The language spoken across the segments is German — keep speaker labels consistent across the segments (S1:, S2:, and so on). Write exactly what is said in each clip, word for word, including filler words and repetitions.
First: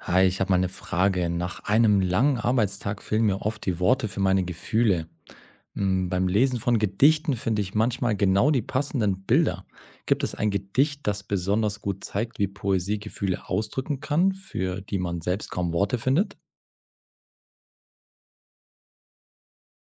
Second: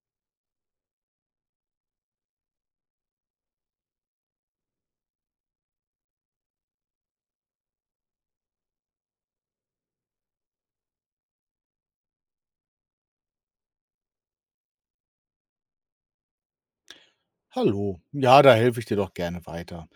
S1: Hi, ich habe mal eine Frage. Nach einem langen Arbeitstag fehlen mir oft die Worte für meine Gefühle. Hm, Beim Lesen von Gedichten finde ich manchmal genau die passenden Bilder. Gibt es ein Gedicht, das besonders gut zeigt, wie Poesie Gefühle ausdrücken kann, für die man selbst kaum Worte findet?
S2: Hallo, ja, da helfe ich dir doch gerne weiter.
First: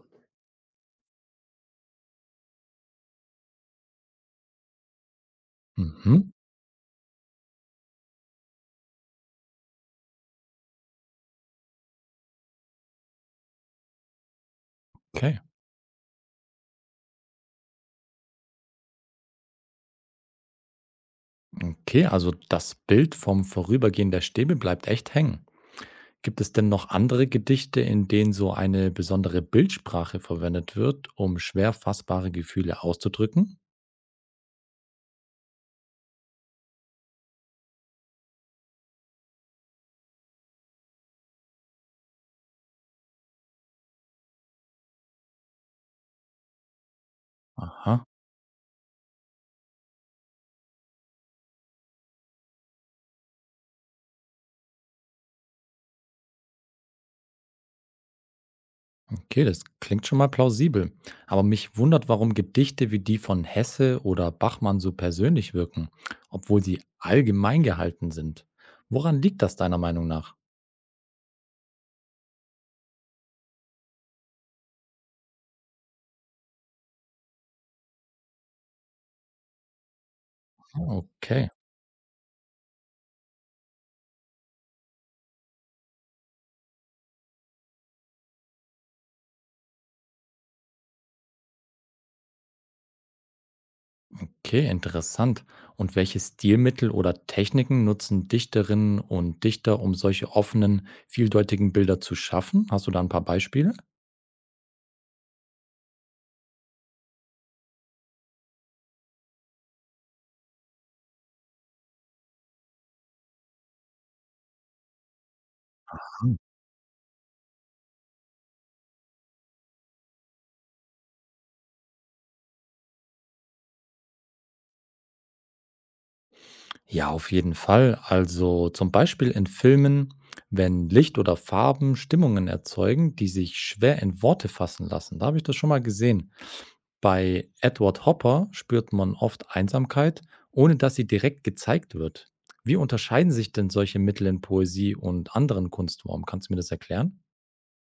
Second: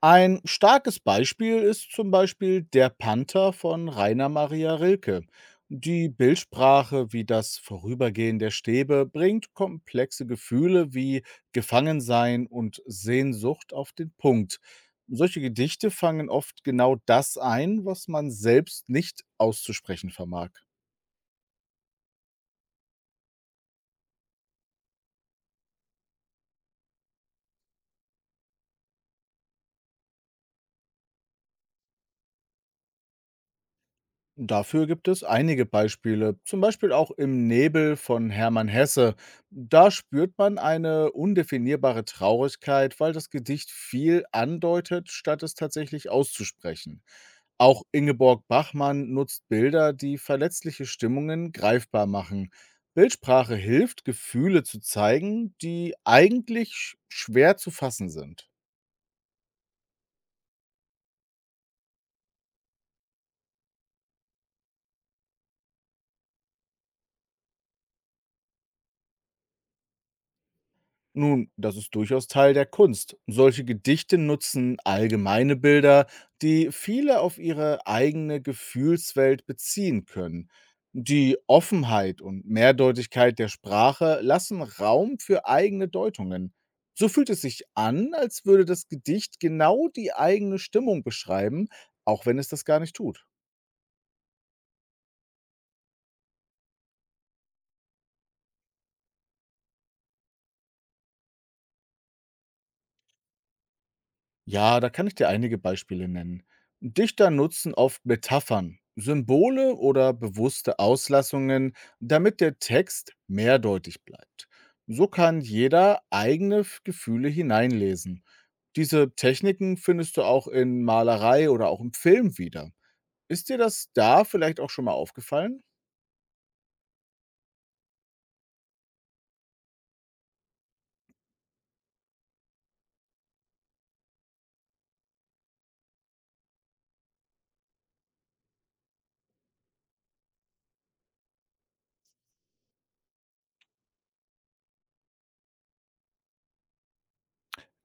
S2: Ein starkes Beispiel ist zum Beispiel Der Panther von Rainer Maria Rilke. Die
S1: Mhm.
S2: Bildsprache wie das Vorübergehen der Stäbe bringt komplexe Gefühle wie Gefangensein und Sehnsucht auf den Punkt.
S1: Okay.
S2: Solche Gedichte fangen oft genau das ein, was man selbst nicht auszusprechen vermag.
S1: Okay, also das Bild vom Vorübergehen der Stäbe bleibt echt hängen. Gibt es denn noch andere Gedichte, in denen so eine besondere Bildsprache verwendet wird, um schwer fassbare Gefühle auszudrücken?
S2: Dafür gibt es einige Beispiele, zum Beispiel auch im Nebel von Hermann Hesse. Da spürt man eine undefinierbare Traurigkeit, weil das Gedicht viel andeutet, statt es tatsächlich auszusprechen. Auch
S1: Aha,
S2: Ingeborg Bachmann nutzt Bilder, die verletzliche Stimmungen greifbar machen. Bildsprache hilft, Gefühle zu zeigen, die eigentlich sch- schwer zu fassen sind.
S1: okay, das klingt schon mal plausibel. Aber mich wundert, warum Gedichte wie die von Hesse oder Bachmann so persönlich wirken, obwohl sie allgemein gehalten sind. Woran liegt das deiner Meinung nach?
S2: Nun, das ist durchaus Teil der Kunst. Solche Gedichte nutzen allgemeine Bilder, die viele auf ihre eigene Gefühlswelt beziehen können. Die
S1: Okay,
S2: Offenheit und Mehrdeutigkeit der Sprache lassen Raum für eigene Deutungen. So fühlt es sich an, als würde das Gedicht genau die eigene Stimmung beschreiben, auch wenn es das gar nicht tut.
S1: okay, interessant. Und welche Stilmittel oder Techniken nutzen Dichterinnen und Dichter, um solche offenen, vieldeutigen Bilder zu schaffen? Hast du da ein paar Beispiele?
S2: Ja, da kann ich dir einige Beispiele nennen. Dichter nutzen oft Metaphern, Symbole oder bewusste Auslassungen, damit der Text mehrdeutig bleibt. So kann jeder eigene F- Gefühle hineinlesen. Diese Techniken findest du auch in Malerei oder auch im Film wieder. Ist dir das da vielleicht auch schon mal aufgefallen?
S1: Ja, auf jeden Fall. Also zum Beispiel in Filmen, wenn Licht oder Farben Stimmungen erzeugen, die sich schwer in Worte fassen lassen. Da habe ich das schon mal gesehen. Bei Edward Hopper spürt man oft Einsamkeit, ohne dass sie direkt gezeigt wird. Wie unterscheiden sich denn solche Mittel in Poesie und anderen Kunstformen? Kannst du mir das erklären?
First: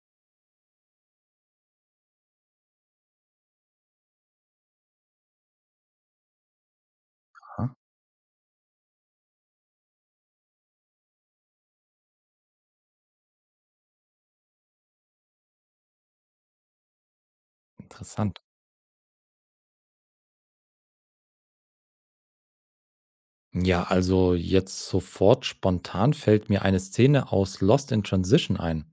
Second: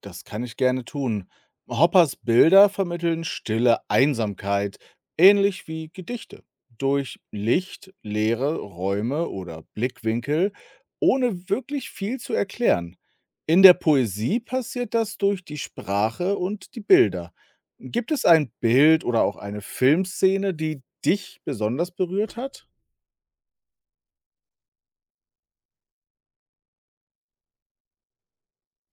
S2: Das kann ich gerne tun. Hoppers Bilder vermitteln stille Einsamkeit, ähnlich wie Gedichte. Durch
S1: Aha,
S2: Licht, leere Räume oder Blickwinkel, ohne wirklich viel zu erklären. In der Poesie passiert das durch die Sprache und die Bilder. Gibt es
S1: interessant.
S2: ein Bild oder auch eine Filmszene, die dich besonders berührt hat?
S1: Ja, also jetzt sofort spontan fällt mir eine Szene aus Lost in Transition ein.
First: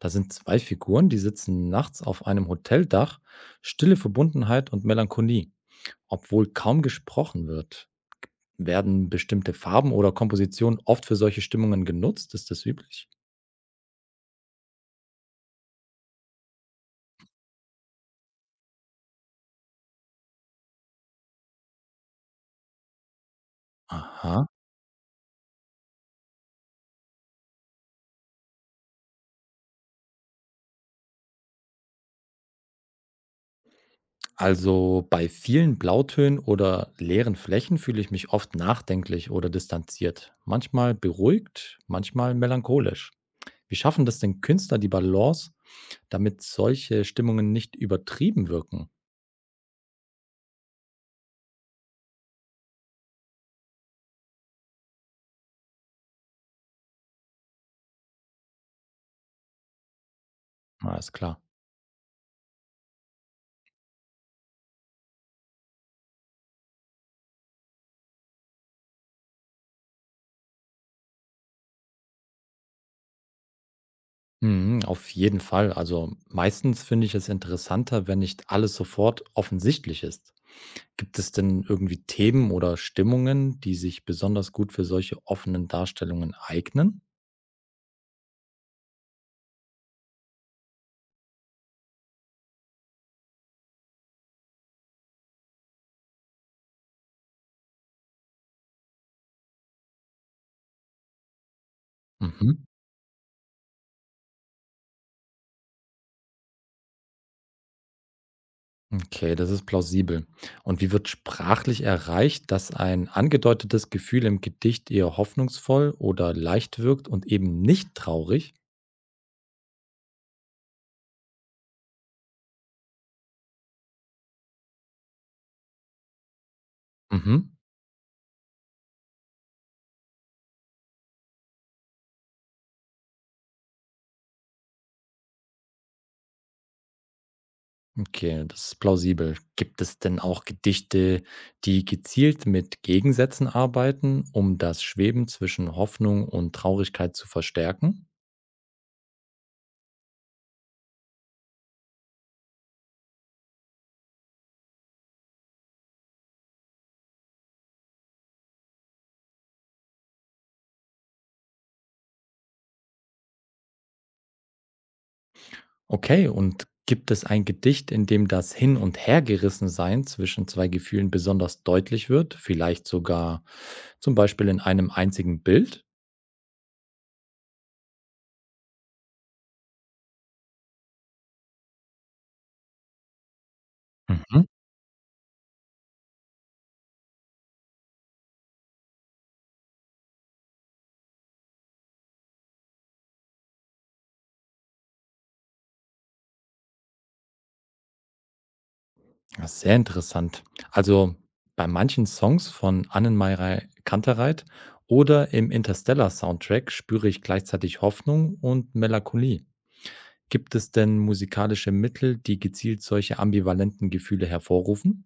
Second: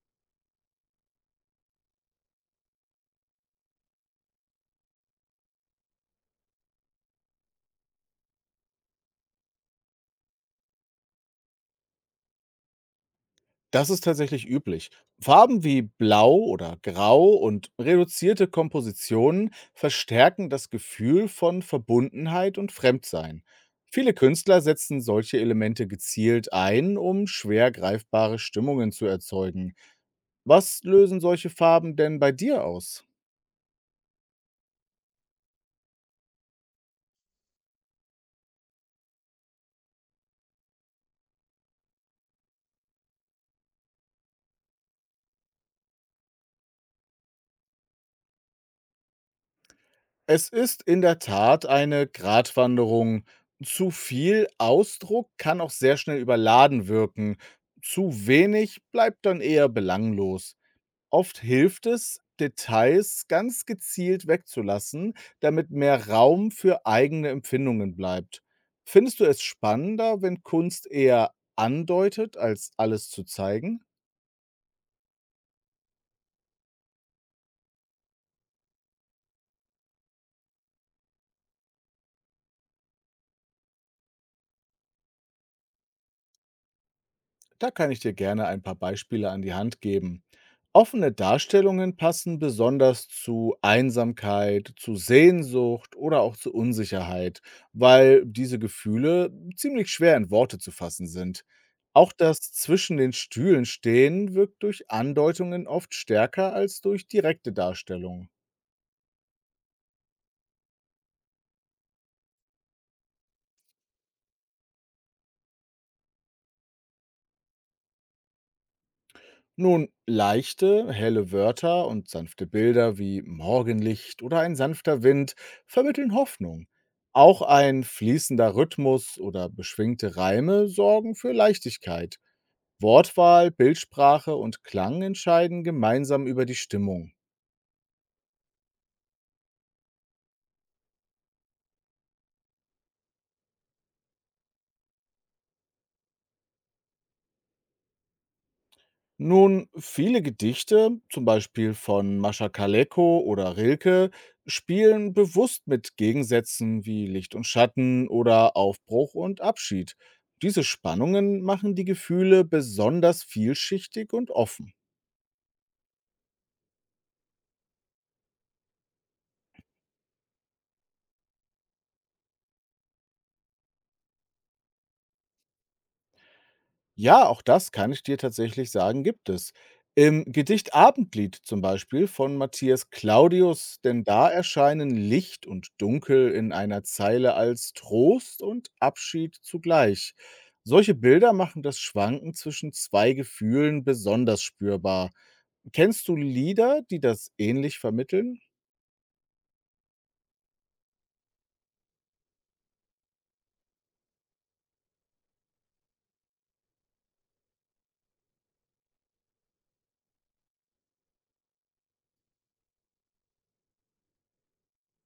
S1: Da sind zwei Figuren, die sitzen nachts auf einem Hoteldach, stille Verbundenheit und Melancholie. Obwohl kaum gesprochen wird, werden bestimmte Farben oder Kompositionen oft für solche Stimmungen genutzt. Ist das üblich?
S2: Das ist tatsächlich üblich. Farben wie Blau oder Grau und reduzierte Kompositionen verstärken das Gefühl von Verbundenheit und Fremdsein. Viele
S1: Aha.
S2: Künstler setzen solche Elemente gezielt ein, um schwer greifbare Stimmungen zu erzeugen. Was lösen solche Farben denn bei dir aus?
S1: Also bei vielen Blautönen oder leeren Flächen fühle ich mich oft nachdenklich oder distanziert. Manchmal beruhigt, manchmal melancholisch. Wie schaffen das denn Künstler die Balance, damit solche Stimmungen nicht übertrieben wirken?
S2: Es ist in der Tat eine Gratwanderung. Zu viel Ausdruck kann auch sehr schnell überladen wirken. Zu wenig bleibt dann eher belanglos.
S1: Na, ist
S2: Oft
S1: klar.
S2: hilft es, Details ganz gezielt wegzulassen, damit mehr Raum für eigene Empfindungen bleibt. Findest du es spannender, wenn Kunst eher andeutet, als alles zu zeigen?
S1: Mhm, auf jeden Fall. Also meistens finde ich es interessanter, wenn nicht alles sofort offensichtlich ist. Gibt es denn irgendwie Themen oder Stimmungen, die sich besonders gut für solche offenen Darstellungen eignen?
S2: Da kann ich dir gerne ein paar Beispiele an die Hand geben. Offene Darstellungen passen besonders zu Einsamkeit, zu Sehnsucht oder auch zu Unsicherheit, weil diese Gefühle ziemlich schwer in Worte zu fassen sind. Auch das
S1: Mhm.
S2: zwischen den Stühlen stehen wirkt durch Andeutungen oft stärker als durch direkte Darstellungen.
S1: Okay, das ist plausibel. Und wie wird sprachlich erreicht, dass ein angedeutetes Gefühl im Gedicht eher hoffnungsvoll oder leicht wirkt und eben nicht traurig?
S2: Nun, leichte, helle Wörter und sanfte Bilder wie Morgenlicht oder ein sanfter Wind vermitteln Hoffnung. Auch
S1: Mhm.
S2: ein fließender Rhythmus oder beschwingte Reime sorgen für Leichtigkeit. Wortwahl, Bildsprache und Klang entscheiden gemeinsam über die Stimmung.
S1: Okay, das ist plausibel. Gibt es denn auch Gedichte, die gezielt mit Gegensätzen arbeiten, um das Schweben zwischen Hoffnung und Traurigkeit zu verstärken?
S2: Nun, viele Gedichte, zum Beispiel von Mascha Kaleko oder Rilke, spielen bewusst mit Gegensätzen wie Licht und Schatten oder Aufbruch und Abschied. Diese Spannungen machen die Gefühle besonders vielschichtig und offen.
S1: Okay, und gibt es ein Gedicht, in dem das Hin- und Hergerissensein zwischen zwei Gefühlen besonders deutlich wird? Vielleicht sogar zum Beispiel in einem einzigen Bild?
S2: Ja, auch das kann ich dir tatsächlich sagen, gibt es. Im Gedicht Abendlied zum Beispiel von Matthias Claudius, denn da
S1: Mhm.
S2: erscheinen Licht und Dunkel in einer Zeile als Trost und Abschied zugleich. Solche Bilder machen das Schwanken zwischen zwei Gefühlen besonders spürbar. Kennst du Lieder, die das ähnlich vermitteln?
S1: Ja, sehr interessant. Also bei manchen Songs von Annenmay Kantereit oder im Interstellar-Soundtrack spüre ich gleichzeitig Hoffnung und Melancholie. Gibt es denn musikalische Mittel, die gezielt solche ambivalenten Gefühle hervorrufen?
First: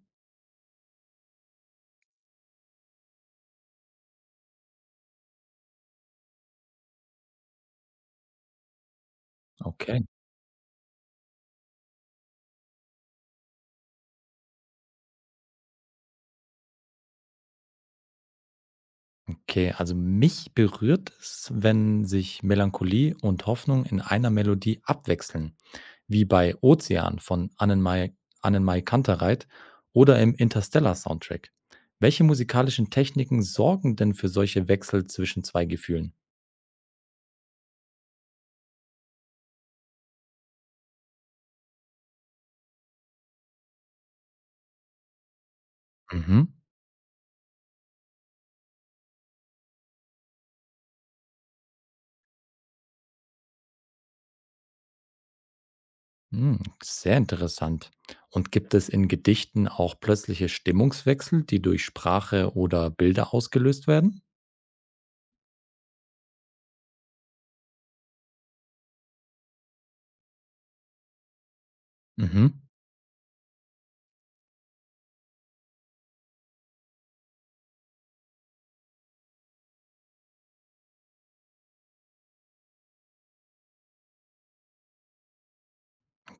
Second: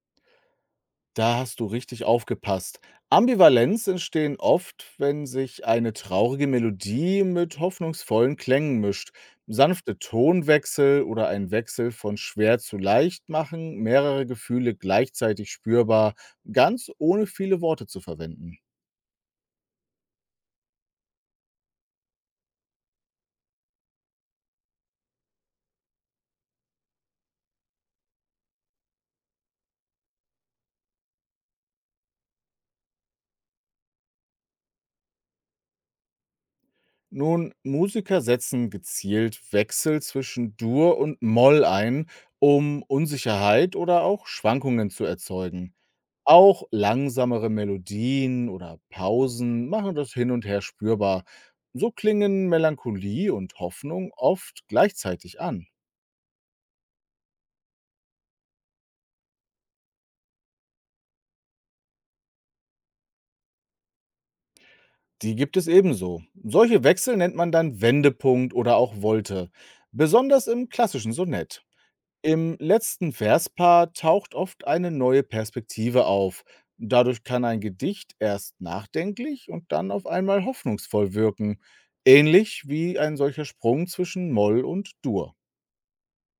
S2: Da hast du richtig aufgepasst. Ambivalenz entstehen oft, wenn sich eine traurige Melodie mit hoffnungsvollen Klängen mischt. Sanfte
S1: Okay.
S2: Tonwechsel oder ein Wechsel von schwer zu leicht machen mehrere Gefühle gleichzeitig spürbar, ganz ohne viele Worte zu verwenden.
S1: Okay, also mich berührt es, wenn sich Melancholie und Hoffnung in einer Melodie abwechseln, wie bei Ozean von Annenmai Annenmai Kantereit oder im Interstellar-Soundtrack. Welche musikalischen Techniken sorgen denn für solche Wechsel zwischen zwei Gefühlen?
S2: Nun, Musiker setzen gezielt Wechsel zwischen Dur und Moll ein, um Unsicherheit oder auch Schwankungen zu erzeugen.
S1: Mhm.
S2: Auch langsamere Melodien oder Pausen machen das hin und her spürbar. So klingen Melancholie und Hoffnung oft gleichzeitig an.
S1: Hm, sehr interessant. Und gibt es in Gedichten auch plötzliche Stimmungswechsel, die durch Sprache oder Bilder ausgelöst werden?
S2: Die gibt es ebenso. Solche Wechsel nennt man dann Wendepunkt oder auch Volte, besonders im klassischen Sonett.
S1: Mhm.
S2: Im letzten Verspaar taucht oft eine neue Perspektive auf. Dadurch kann ein Gedicht erst nachdenklich und dann auf einmal hoffnungsvoll wirken, ähnlich wie ein solcher Sprung zwischen Moll und Dur.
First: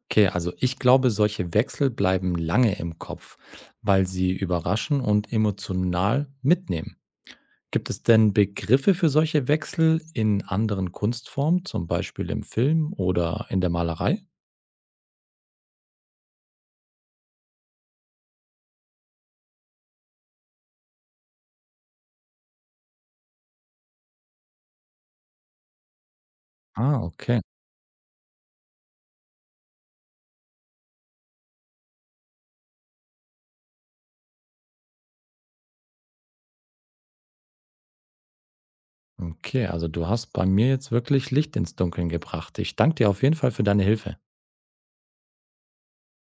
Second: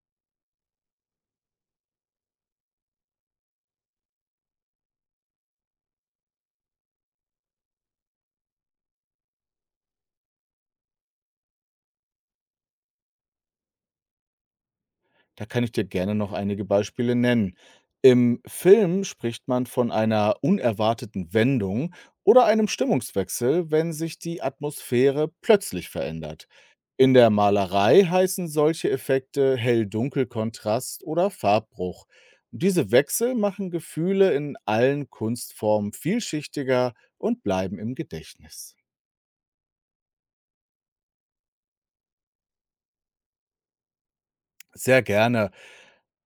S1: Okay, also ich glaube, solche Wechsel bleiben lange im Kopf, weil sie überraschen und emotional mitnehmen. Gibt es denn Begriffe für solche Wechsel in anderen Kunstformen, zum Beispiel im Film oder in der Malerei?
S2: Da kann ich dir gerne noch einige Beispiele nennen. Im Film spricht man von einer unerwarteten Wendung oder einem Stimmungswechsel, wenn sich die Atmosphäre plötzlich verändert.
S1: Ah,
S2: In der
S1: okay.
S2: Malerei heißen solche Effekte Hell-Dunkel-Kontrast oder Farbbruch. Diese Wechsel machen Gefühle in allen Kunstformen vielschichtiger und bleiben im Gedächtnis.
S1: Okay, also du hast bei mir jetzt wirklich Licht ins Dunkeln gebracht. Ich danke dir auf jeden Fall für deine Hilfe.
S2: Sehr gerne.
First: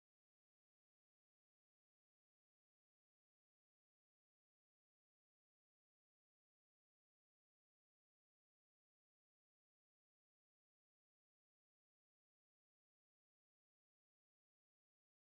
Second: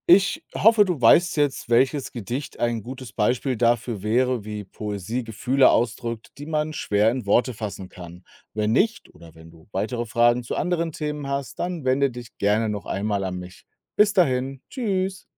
S2: Ich hoffe, du weißt jetzt, welches Gedicht ein gutes Beispiel dafür wäre, wie Poesie Gefühle ausdrückt, die man schwer in Worte fassen kann. Wenn nicht oder wenn du weitere Fragen zu anderen Themen hast, dann wende dich gerne noch einmal an mich. Bis dahin, tschüss.